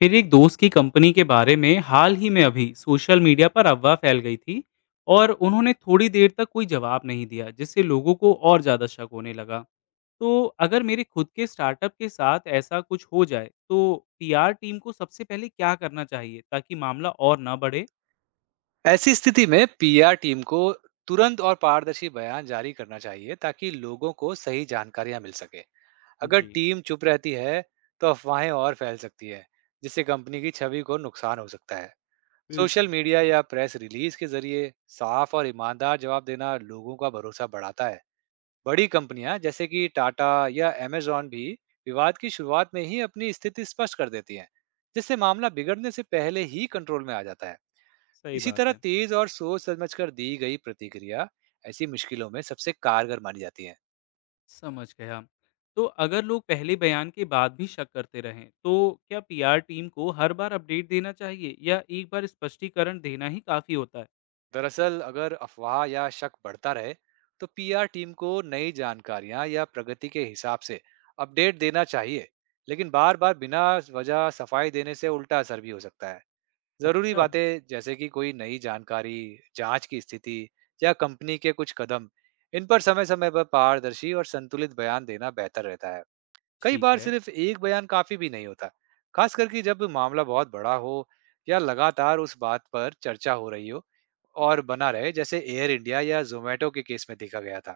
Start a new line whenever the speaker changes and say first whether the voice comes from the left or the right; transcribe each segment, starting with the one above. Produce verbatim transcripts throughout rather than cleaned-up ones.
left: फिर एक दोस्त की कंपनी के बारे में हाल ही में अभी सोशल मीडिया पर अफवाह फैल गई थी। और उन्होंने थोड़ी देर तक कोई जवाब नहीं दिया, जिससे लोगों को और ज़्यादा शक होने लगा। तो अगर मेरे खुद के स्टार्टअप के साथ ऐसा कुछ हो जाए तो पीआर टीम को सबसे पहले क्या करना चाहिए ताकि मामला और ना बढ़े?
right: ऐसी स्थिति में पीआर टीम को तुरंत और पारदर्शी बयान जारी करना चाहिए ताकि लोगों को सही जानकारियां मिल सके। अगर
left: जी।
right: टीम चुप रहती है तो अफवाहें और फैल सकती है, जिससे कंपनी की छवि को नुकसान हो सकता है। सोशल
left: बिल्कुल।
right: मीडिया या प्रेस रिलीज के जरिए साफ और ईमानदार जवाब देना लोगों का भरोसा बढ़ाता है। बड़ी कंपनियां जैसे कि टाटा या अमेजॉन भी विवाद की शुरुआत में ही अपनी स्थिति स्पष्ट कर देती हैं, जिससे मामला बिगड़ने से पहले ही कंट्रोल में आ जाता है।
left: सही
right: इसी
left: बात
right: तरह
left: है।
right: तेज और सोच समझकर दी गई प्रतिक्रिया ऐसी मुश्किलों में सबसे कारगर मानी जाती है।
left: समझ गया। तो अगर लोग पहले बयान के बाद भी शक करते रहें तो क्या पीआर टीम को हर बार अपडेट देना चाहिए या एक बार स्पष्टीकरण देना ही काफ़ी होता है?
right: दरअसल अगर अफवाह या शक बढ़ता रहे तो पीआर टीम को नई जानकारियां या प्रगति के हिसाब से अपडेट देना चाहिए, लेकिन बार बार बिना वजह सफाई देने से उल्टा असर भी हो सकता है। जरूरी
left: अच्छा।
right: बातें जैसे कि कोई नई जानकारी, जांच की स्थिति या कंपनी के कुछ कदम, इन पर समय समय पर पारदर्शी और संतुलित बयान देना बेहतर रहता है। कई
left: ठीक
right: बार
left: है।
right: सिर्फ एक बयान काफी भी नहीं होता, खास करके जब मामला बहुत बड़ा हो या लगातार उस बात पर चर्चा हो रही हो और बना रहे, जैसे एयर इंडिया या जोमेटो के केस में देखा गया था।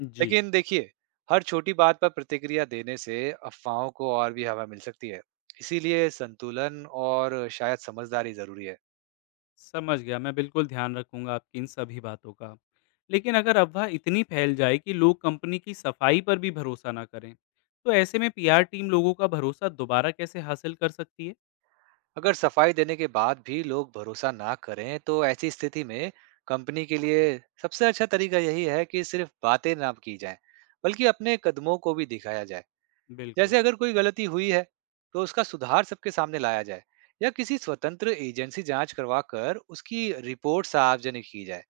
left: जी।
right: लेकिन देखिए, हर छोटी बात पर प्रतिक्रिया देने से अफवाहों को और भी हवा मिल सकती है, इसीलिए संतुलन और शायद समझदारी जरूरी है।
left: समझ गया। मैं बिल्कुल ध्यान रखूँगा आपकी इन सभी बातों का। लेकिन अगर अफ़वाह इतनी फैल जाए कि लोग कंपनी की सफाई पर भी भरोसा ना करें, तो ऐसे में पीआर टीम लोगों का भरोसा दोबारा कैसे हासिल कर सकती है?
right: अगर सफाई देने के बाद भी लोग भरोसा ना करें तो ऐसी स्थिति में कंपनी के लिए सबसे अच्छा तरीका यही है कि सिर्फ बातें ना की जाएं, बल्कि अपने कदमों को भी दिखाया जाए।
left: बिल्कुल।
right: जैसे अगर कोई गलती हुई है तो उसका सुधार सबके सामने लाया जाए, या किसी स्वतंत्र एजेंसी जांच करवा कर उसकी रिपोर्ट सार्वजनिक की जाए।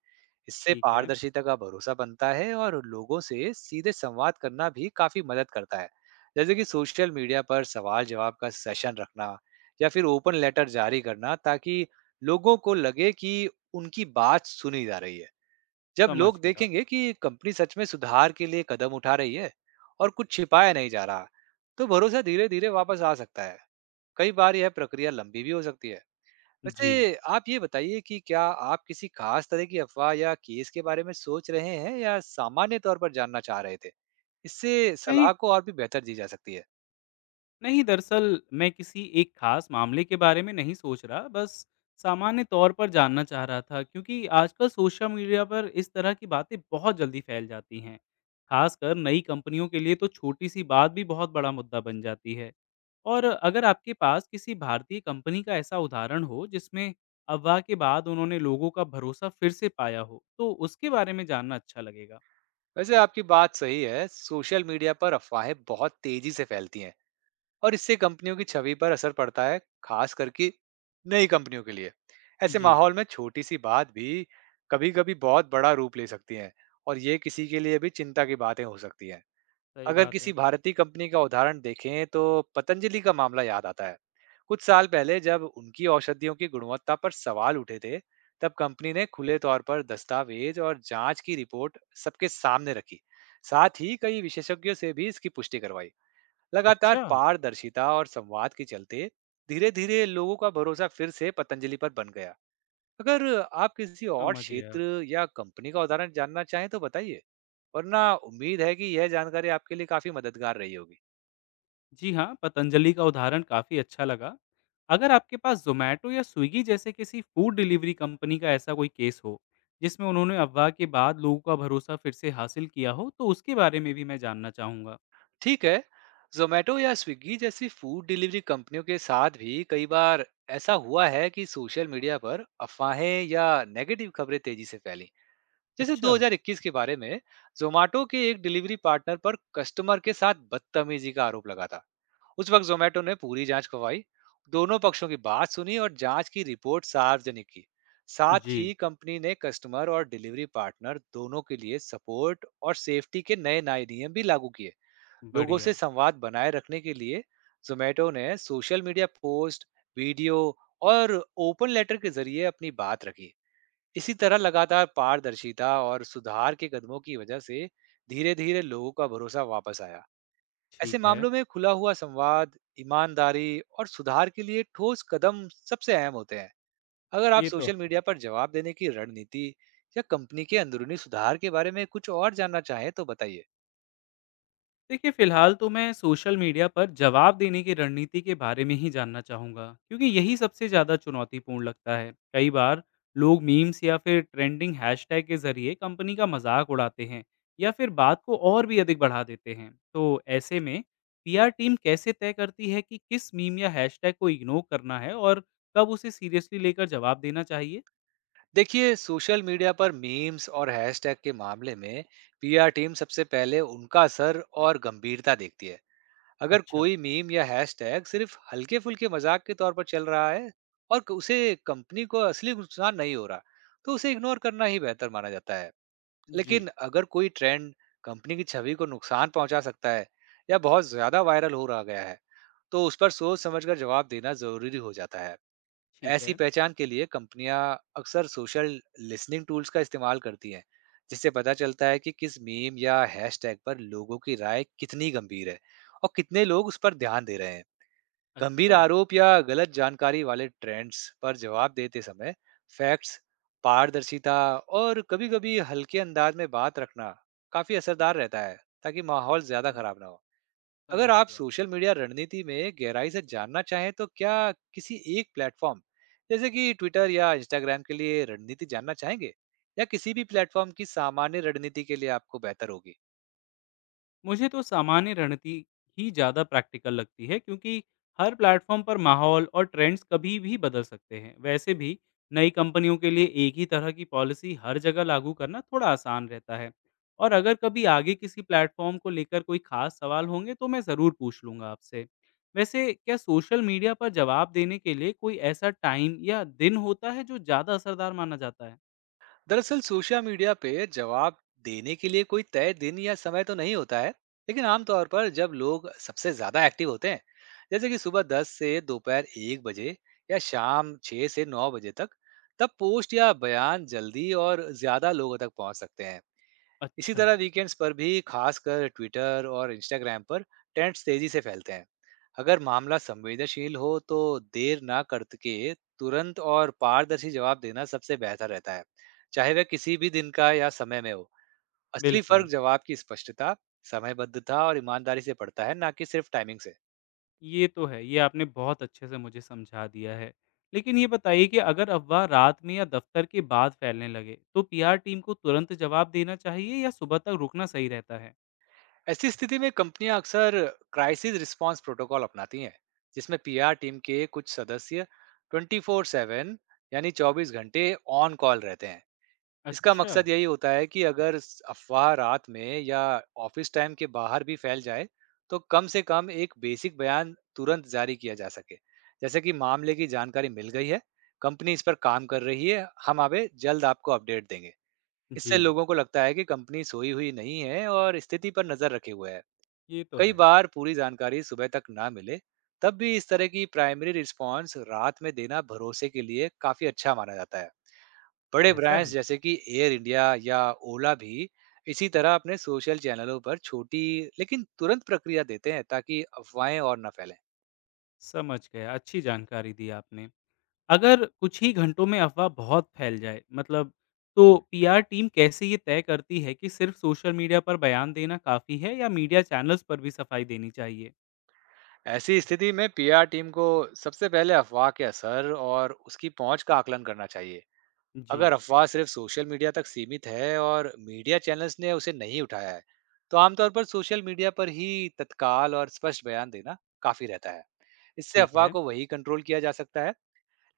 right: इससे
left: ठीक है।
right: पारदर्शिता का भरोसा बनता है, और लोगों से सीधे संवाद करना भी काफी मदद करता है। जैसे कि सोशल मीडिया पर सवाल जवाब का सेशन रखना, या फिर ओपन लेटर जारी करना, ताकि लोगों को लगे कि उनकी बात सुनी जा रही है। जब
left: समझ
right: लोग
left: गया।
right: देखेंगे कि कंपनी सच में सुधार के लिए कदम उठा रही है और कुछ छिपाया नहीं जा रहा, तो भरोसा धीरे धीरे वापस आ सकता है। कई बार यह प्रक्रिया लंबी भी हो सकती है।
left: जी।
right: वैसे आप ये बताइए कि क्या आप किसी खास तरह की अफवाह या केस के बारे में सोच रहे हैं, या सामान्य तौर पर जानना चाह रहे थे। इससे
left: नहीं,
right: सलाह को और भी बेहतर दी जा सकती है।
left: नहीं, दरअसल मैं किसी एक खास मामले के बारे में नहीं सोच रहा, बस सामान्य तौर पर जानना चाह रहा था, क्योंकि आजकल सोशल मीडिया पर इस तरह की बातें बहुत जल्दी फैल जाती हैं। खासकर नई कंपनियों के लिए तो छोटी-सी बात भी बहुत बड़ा मुद्दा बन जाती है। और अगर आपके पास किसी भारतीय कंपनी का ऐसा उदाहरण हो जिसमें अफवाह के बाद उन्होंने लोगों का भरोसा फिर से पाया हो, तो उसके बारे में जानना अच्छा लगेगा।
right: वैसे आपकी बात सही है, सोशल मीडिया पर अफवाहें बहुत तेजी से फैलती हैं और इससे कंपनियों की छवि पर असर पड़ता है, खास करके नई कंपनियों के लिए। ऐसे
left: जी।
right: माहौल में छोटी सी बात भी कभी कभी बहुत बड़ा रूप ले सकती है, और ये किसी के लिए भी चिंता की बातें हो सकती हैं।
left: सही
right: अगर
left: बात
right: किसी
left: है।
right: भारतीय कंपनी का उदाहरण देखें तो पतंजलि का मामला याद आता है। कुछ साल पहले जब उनकी औषधियों की गुणवत्ता पर सवाल उठे थे, तब कंपनी ने खुले तौर पर दस्तावेज और जांच की रिपोर्ट सबके सामने रखी। साथ ही कई विशेषज्ञों से भी इसकी पुष्टि करवाई। लगातार
left: अच्छा।
right: पारदर्शिता और संवाद के चलते धीरे धीरे लोगों का भरोसा फिर से पतंजलि पर बन गया। अगर आप किसी और
left: समझ गया।
right: क्षेत्र या कंपनी का उदाहरण जानना चाहें तो बताइए, वरना उम्मीद है कि यह जानकारी आपके लिए काफी मददगार रही होगी।
left: जी हाँ, पतंजलि का उदाहरण काफ़ी अच्छा लगा। अगर आपके पास ज़ोमैटो या स्विगी जैसे किसी फूड डिलीवरी कंपनी का ऐसा कोई केस हो, जिसमें उन्होंने अफवाह के बाद लोगों का भरोसा फिर से हासिल किया हो, तो उसके बारे में भी मैं जानना चाहूँगा।
right: ठीक है, जोमेटो या स्विगी जैसी फूड डिलीवरी कंपनियों के साथ भी कई बार ऐसा हुआ है कि सोशल मीडिया पर अफवाहें या नेगेटिव खबरें तेजी से फैली। जैसे
left: अच्छा।
right: दो हज़ार इक्कीस के बारे में, जोमेटो के एक डिलीवरी पार्टनर पर कस्टमर के साथ बदतमीजी का आरोप लगा था। उस वक्त जोमेटो ने पूरी जांच करवाई, दोनों पक्षों की बात सुनी और जांच की रिपोर्ट सार्वजनिक की। साथ
left: जी।
right: ही कंपनी ने कस्टमर और डिलीवरी पार्टनर दोनों के लिए सपोर्ट और सेफ्टी के नए नए नियम भी लागू किए। लोगों से
left: बढ़िया।
right: संवाद बनाए रखने के लिए जोमेटो ने सोशल मीडिया पोस्ट, वीडियो और ओपन लेटर के जरिए अपनी बात रखी। इसी तरह लगातार पारदर्शिता और सुधार के कदमों की वजह से धीरे धीरे लोगों का भरोसा वापस आया। ऐसे
left: ठीक है।
right: मामलों में खुला हुआ संवाद, ईमानदारी और सुधार के लिए ठोस कदम सबसे अहम होते हैं। अगर आप
left: ये तो
right: सोशल
left: है।
right: मीडिया पर जवाब देने की रणनीति या कंपनी के अंदरूनी सुधार के बारे में कुछ और जानना चाहें तो बताइए।
left: देखिए, फिलहाल तो मैं सोशल मीडिया पर जवाब देने की रणनीति के बारे में ही जानना चाहूँगा, क्योंकि यही सबसे ज़्यादा चुनौतीपूर्ण लगता है। कई बार लोग मीम्स या फिर ट्रेंडिंग हैशटैग के ज़रिए कंपनी का मजाक उड़ाते हैं या फिर बात को और भी अधिक बढ़ा देते हैं। तो ऐसे में पीआर टीम कैसे तय करती है कि किस मीम या हैशटैग को इग्नोर करना है और कब उसे सीरियसली लेकर जवाब देना चाहिए?
right: देखिए, सोशल मीडिया पर मीम्स और हैशटैग के मामले में पीआर टीम सबसे पहले उनका असर और गंभीरता देखती है। अगर
left: अच्छा।
right: कोई मीम या हैशटैग सिर्फ हल्के फुल्के मजाक के तौर पर चल रहा है और क- उसे कंपनी को असली नुकसान नहीं हो रहा, तो उसे इग्नोर करना ही बेहतर माना जाता है।
left: जी।
right: लेकिन अगर कोई ट्रेंड कंपनी की छवि को नुकसान पहुंचा सकता है या बहुत ज्यादा वायरल हो रहा गया है, तो उस पर सोच समझकर जवाब देना जरूरी हो जाता है।
left: ठीक
right: ऐसी
left: है।
right: पहचान के लिए कंपनियां अक्सर सोशल लिसनिंग टूल्स का इस्तेमाल करती हैं, जिससे पता चलता है कि किस मीम या हैशटैग पर लोगों की राय कितनी गंभीर है और कितने लोग उस पर ध्यान दे रहे हैं। गंभीर
left: अच्छा।
right: आरोप या गलत जानकारी वाले ट्रेंड्स पर जवाब देते समय फैक्ट्स, पारदर्शिता और कभी-कभी हल्के अंदाज में बात रखना काफी असरदार रहता है, ताकि माहौल ज्यादा
left: सम-
right: खराब ना हो। अगर
left: समझ
right: आप
left: गया।
right: सोशल मीडिया रणनीति में गहराई से जानना चाहें, तो क्या किसी एक प्लेटफॉर्म जैसे कि ट्विटर या इंस्टाग्राम के लिए रणनीति जानना चाहेंगे, या किसी भी प्लेटफॉर्म की सामान्य रणनीति के लिए आपको बेहतर होगी।
left: मुझे तो सामान्य रणनीति ही ज़्यादा प्रैक्टिकल लगती है, क्योंकि हर प्लेटफॉर्म पर माहौल और ट्रेंड्स कभी भी बदल सकते हैं। वैसे भी नई कंपनियों के लिए एक ही तरह की पॉलिसी हर जगह लागू करना थोड़ा आसान रहता है। और अगर कभी आगे किसी प्लेटफॉर्म को लेकर कोई खास सवाल होंगे तो मैं ज़रूर पूछ लूँगा आपसे। वैसे क्या सोशल मीडिया पर जवाब देने के लिए कोई ऐसा टाइम या दिन होता है जो ज़्यादा असरदार माना जाता है?
right: दरअसल सोशल मीडिया पे जवाब देने के लिए कोई तय दिन या समय तो नहीं होता है, लेकिन आमतौर पर जब लोग सबसे ज्यादा एक्टिव होते हैं, जैसे कि सुबह दस से दोपहर एक बजे या शाम छः से नौ बजे तक, तब पोस्ट या बयान जल्दी और ज्यादा लोगों तक पहुंच सकते हैं। इसी
left: अच्छा।
right: तरह वीकेंड्स पर भी, खासकर ट्विटर और इंस्टाग्राम पर, ट्रेंड्स तेजी से फैलते हैं। अगर मामला संवेदनशील हो तो देर ना करके तुरंत और पारदर्शी जवाब देना सबसे बेहतर रहता है, चाहे वह किसी भी दिन का या समय में हो। असली फर्क
left: बिल्कुल।
right: जवाब की स्पष्टता, समयबद्धता और ईमानदारी से पड़ता है, ना कि सिर्फ टाइमिंग से।
left: ये तो है, ये आपने बहुत अच्छे से मुझे समझा दिया है। लेकिन ये बताइए कि अगर अफ़वाह रात में या दफ़्तर के बाद फैलने लगे, तो पीआर टीम को तुरंत जवाब देना चाहिए या सुबह तक रुकना सही रहता है?
right: ऐसी स्थिति में कंपनियां अक्सर क्राइसिस रिस्पांस प्रोटोकॉल अपनाती हैं, जिसमें पीआर टीम के कुछ सदस्य ट्वेंटी फोर बाय सेवन, यानी ट्वेंटी फोर घंटे ऑन कॉल रहते हैं। इसका
left: अच्छा।
right: मकसद यही होता है कि अगर स- अफवाह रात में या ऑफिस टाइम के बाहर भी फैल जाए, तो कम से कम एक बेसिक बयान तुरंत जारी किया जा सके, जैसे कि मामले की जानकारी मिल गई है, कंपनी इस पर काम कर रही है, हम आगे जल्द आपको अपडेट देंगे। इससे
left: जी।
right: लोगों को लगता है कि कंपनी सोई हुई नहीं है और स्थिति पर नजर रखे हुए है।
left: ये तो
right: कई
left: है।
right: बार पूरी जानकारी सुबह तक ना मिले, तब भी इस तरह की प्राइमरी रिस्पॉन्स रात में देना भरोसे के लिए काफी अच्छा माना जाता है। बड़े
left: ऐसा
right: ब्रांड्स
left: है।
right: जैसे कि एयर इंडिया या ओला भी इसी तरह अपने सोशल चैनलों पर छोटी लेकिन तुरंत प्रक्रिया देते हैं, ताकि अफवाहें और न फैलें।
left: समझ गया, अच्छी जानकारी दी आपने। अगर कुछ ही घंटों में अफ़वाह बहुत फैल जाए, मतलब, तो पीआर टीम कैसे ये तय करती है कि सिर्फ़ सोशल मीडिया पर बयान देना काफ़ी है या मीडिया चैनल्स पर भी सफाई देनी चाहिए?
right: ऐसी स्थिति में पीआर टीम को सबसे पहले अफवाह के असर और उसकी पहुंच का आकलन करना चाहिए।
left: जी।
right: अगर अफवाह सिर्फ सोशल मीडिया तक सीमित है और मीडिया चैनल्स ने उसे नहीं उठाया है, तो आमतौर पर सोशल मीडिया पर ही तत्काल और स्पष्ट बयान देना काफी रहता है। इससे
left: ठीक
right: अफवाह
left: है।
right: को वही कंट्रोल किया जा सकता है।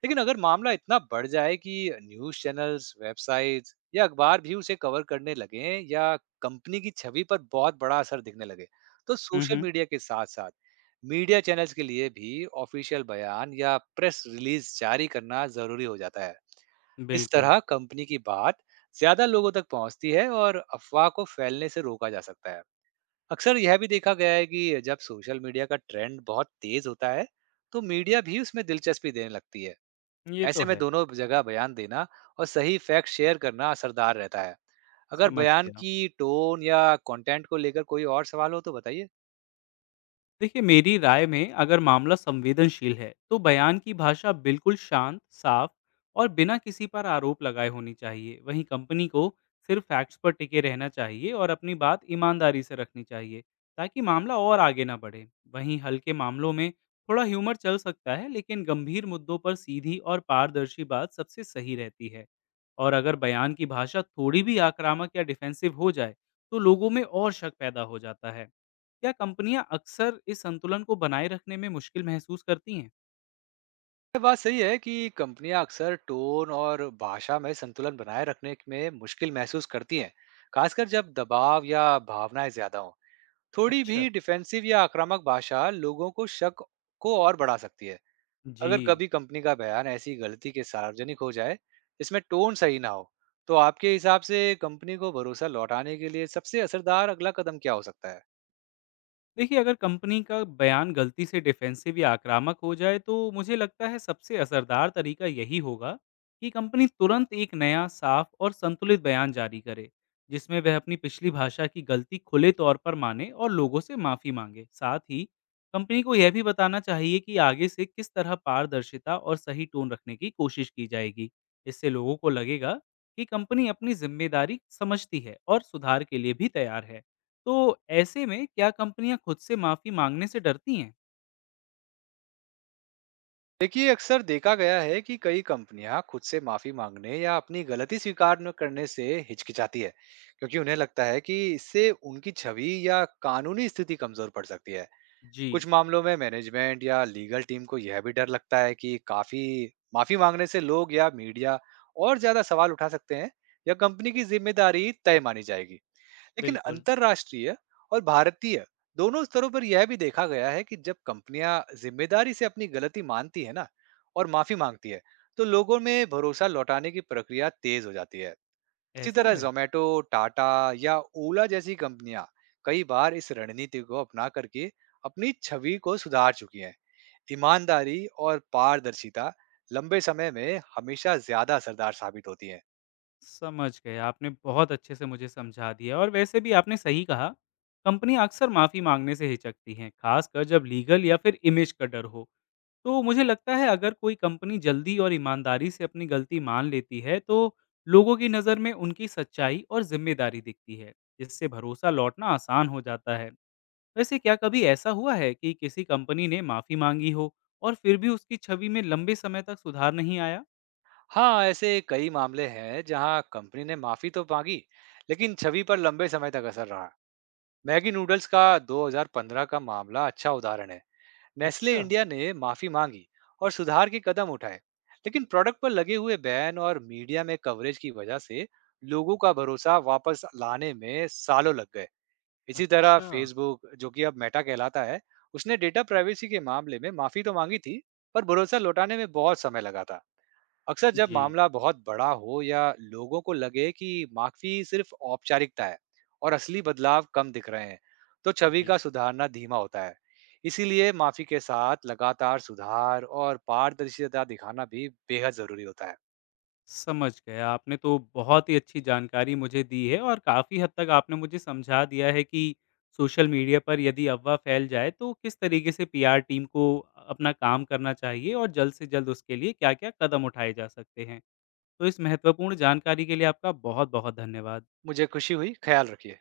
right: लेकिन अगर मामला इतना बढ़ जाए कि न्यूज़ चैनल्स, वेबसाइट्स या अखबार भी उसे कवर करने लगें, या कंपनी की छवि पर बहुत बड़ा असर दिखने लगे, तो
left: हुँ,
right: सोशल
left: हुँ,
right: मीडिया के साथ-साथ मीडिया चैनल्स के लिए भी ऑफिशियल बयान या प्रेस रिलीज़ जारी करना ज़रूरी हो जाता है। इस
left: बिल्कुल।
right: तरह कंपनी की बात ज़्यादा लोगों तक पहुँचती है और अफ़वाह को फैलने से रोका जा सकता है। अक्सर यह भी देखा गया है कि जब सोशल मीडिया का ट्रेंड बहुत तेज़ होता है, तो मीडिया भी उसमें दिलचस्पी देने लगती है।
left: ये तो
right: ऐसे में
left: है,
right: दोनों जगह बयान देना और सही फैक्ट शेयर करना असरदार रहता है। अगर
left: समझ
right: बयान
left: गया।
right: की टोन या कंटेंट को लेकर कोई और सवाल हो तो बताइए।
left: देखिए, मेरी राय में अगर मामला संवेदनशील है तो बयान की भाषा बिल्कुल शांत, साफ और बिना किसी पर आरोप लगाए होनी चाहिए। वहीं कंपनी को सिर्फ फैक्ट्स पर टिके रहना चाहिए और अपनी बात ईमानदारी से रखनी चाहिए ताकि मामला और आगे ना बढ़े। वहीं हल्के मामलों में थोड़ा ह्यूमर चल सकता है, लेकिन गंभीर मुद्दों पर सीधी और पारदर्शी बात सबसे सही रहती है। और अगर बयान की भाषा थोड़ी भी आक्रामक या डिफेंसिव हो जाए तो लोगों में और शक पैदा हो जाता है। क्या कंपनियां अक्सर इस संतुलन को बनाए रखने में मुश्किल महसूस करती हैं?
right: ये बात सही है कि कंपनियां अक्सर टोन और भाषा में संतुलन बनाए रखने में मुश्किल महसूस करती हैं, खासकर जब दबाव या भावनाएं ज्यादा हों। थोड़ी
left: अच्छा।
right: भी डिफेंसिव या आक्रामक भाषा लोगों को शक को और बढ़ा सकती है।
left: जी।
right: अगर कभी कंपनी का बयान ऐसी गलती के सार्वजनिक हो जाए, इसमें टोन सही ना हो, तो आपके हिसाब से कंपनी को भरोसा लौटाने के लिए सबसे असरदार अगला कदम क्या हो सकता है।
left: देखिए, अगर कंपनी का बयान गलती से डिफेंसिव या आक्रामक हो जाए तो मुझे लगता है सबसे असरदार तरीका यही होगा कि कंपनी तुरंत एक नया, साफ और संतुलित बयान जारी करे, जिसमें वह अपनी पिछली भाषा की गलती खुले तौर पर माने और लोगों से माफी मांगे। साथ ही कंपनी को यह भी बताना चाहिए कि आगे से किस तरह पारदर्शिता और सही टोन रखने की कोशिश की जाएगी। इससे लोगों को लगेगा कि कंपनी अपनी जिम्मेदारी समझती है और सुधार के लिए भी तैयार है। तो ऐसे में क्या कंपनियां खुद से माफी मांगने से डरती हैं?
right: देखिए, अक्सर देखा गया है कि कई कंपनियां खुद से माफी मांगने या अपनी गलती स्वीकार न करने से हिचकिचाती है, क्योंकि उन्हें लगता है कि इससे उनकी छवि या कानूनी स्थिति कमजोर पड़ सकती है।
left: जी।
right: कुछ मामलों में मैनेजमेंट या लीगल टीम को यह भी डर लगता है कि काफी माफी मांगने से लोग या मीडिया और ज्यादा सवाल उठा सकते हैं, या कंपनी की जिम्मेदारी तय मानी जाएगी। लेकिन
left: बिल्कुल।
right: अंतरराष्ट्रीय और भारतीय दोनों स्तरों पर यह भी देखा गया है कि जब कंपनियां जिम्मेदारी से अपनी गलती मानती है ना, और माफी मांगती है, तो लोगों में भरोसा लौटाने की प्रक्रिया तेज हो जाती है। इसी
left: ऐसा
right: तरह
left: है।
right: जोमेटो, टाटा या ओला जैसी कंपनियां कई बार इस रणनीति को अपना करके अपनी छवि को सुधार चुकी हैं। ईमानदारी और पारदर्शिता लंबे समय में हमेशा ज्यादा असरदार साबित होती है।
left: समझ गए, आपने बहुत अच्छे से मुझे समझा दिया और वैसे भी आपने सही कहा। कंपनी अक्सर माफी मांगने से हिचकती हैं, खासकर जब लीगल या फिर इमेज का डर हो। तो मुझे लगता है अगर कोई कंपनी जल्दी और ईमानदारी से अपनी गलती मान लेती है तो लोगों की नज़र में उनकी सच्चाई और जिम्मेदारी दिखती है, जिससे भरोसा लौटना आसान हो जाता है। वैसे क्या कभी ऐसा हुआ है कि किसी कंपनी ने माफी मांगी हो और फिर भी उसकी छवि में लंबे समय तक सुधार नहीं आया?
right: हाँ, ऐसे कई मामले हैं जहाँ कंपनी ने माफी तो मांगी, लेकिन छवि पर लंबे समय तक असर रहा। मैगी नूडल्स का दो हज़ार पंद्रह का मामला अच्छा उदाहरण है। नेस्ले
left: अच्छा।
right: इंडिया ने माफी मांगी और सुधार के कदम उठाए, लेकिन प्रोडक्ट पर लगे हुए बैन और मीडिया में कवरेज की वजह से लोगों का भरोसा वापस लाने में सालों लग गए। इसी तरह
left: अच्छा।
right: फेसबुक, जो कि अब मेटा कहलाता है, उसने डेटा प्राइवेसी के मामले में माफी तो मांगी थी, पर भरोसा लौटाने में बहुत समय लगा था। अक्सर जब
left: जी।
right: मामला बहुत बड़ा हो या लोगों को लगे कि माफी सिर्फ औपचारिकता है और असली बदलाव कम दिख रहे हैं, तो छवि
left: जी।
right: का सुधारना धीमा होता है। इसीलिए माफी के साथ लगातार सुधार और पारदर्शिता दिखाना भी बेहद जरूरी होता है।
left: समझ गया। आपने तो बहुत ही अच्छी जानकारी मुझे दी है और काफ़ी हद तक आपने मुझे समझा दिया है कि सोशल मीडिया पर यदि अफ़वाह फैल जाए तो किस तरीके से पीआर टीम को अपना काम करना चाहिए और जल्द से जल्द उसके लिए क्या-क्या कदम उठाए जा सकते हैं। तो इस महत्वपूर्ण जानकारी के लिए आपका बहुत-बहुत धन्यवाद।
right: मुझे खुशी हुई, ख्याल रखिए।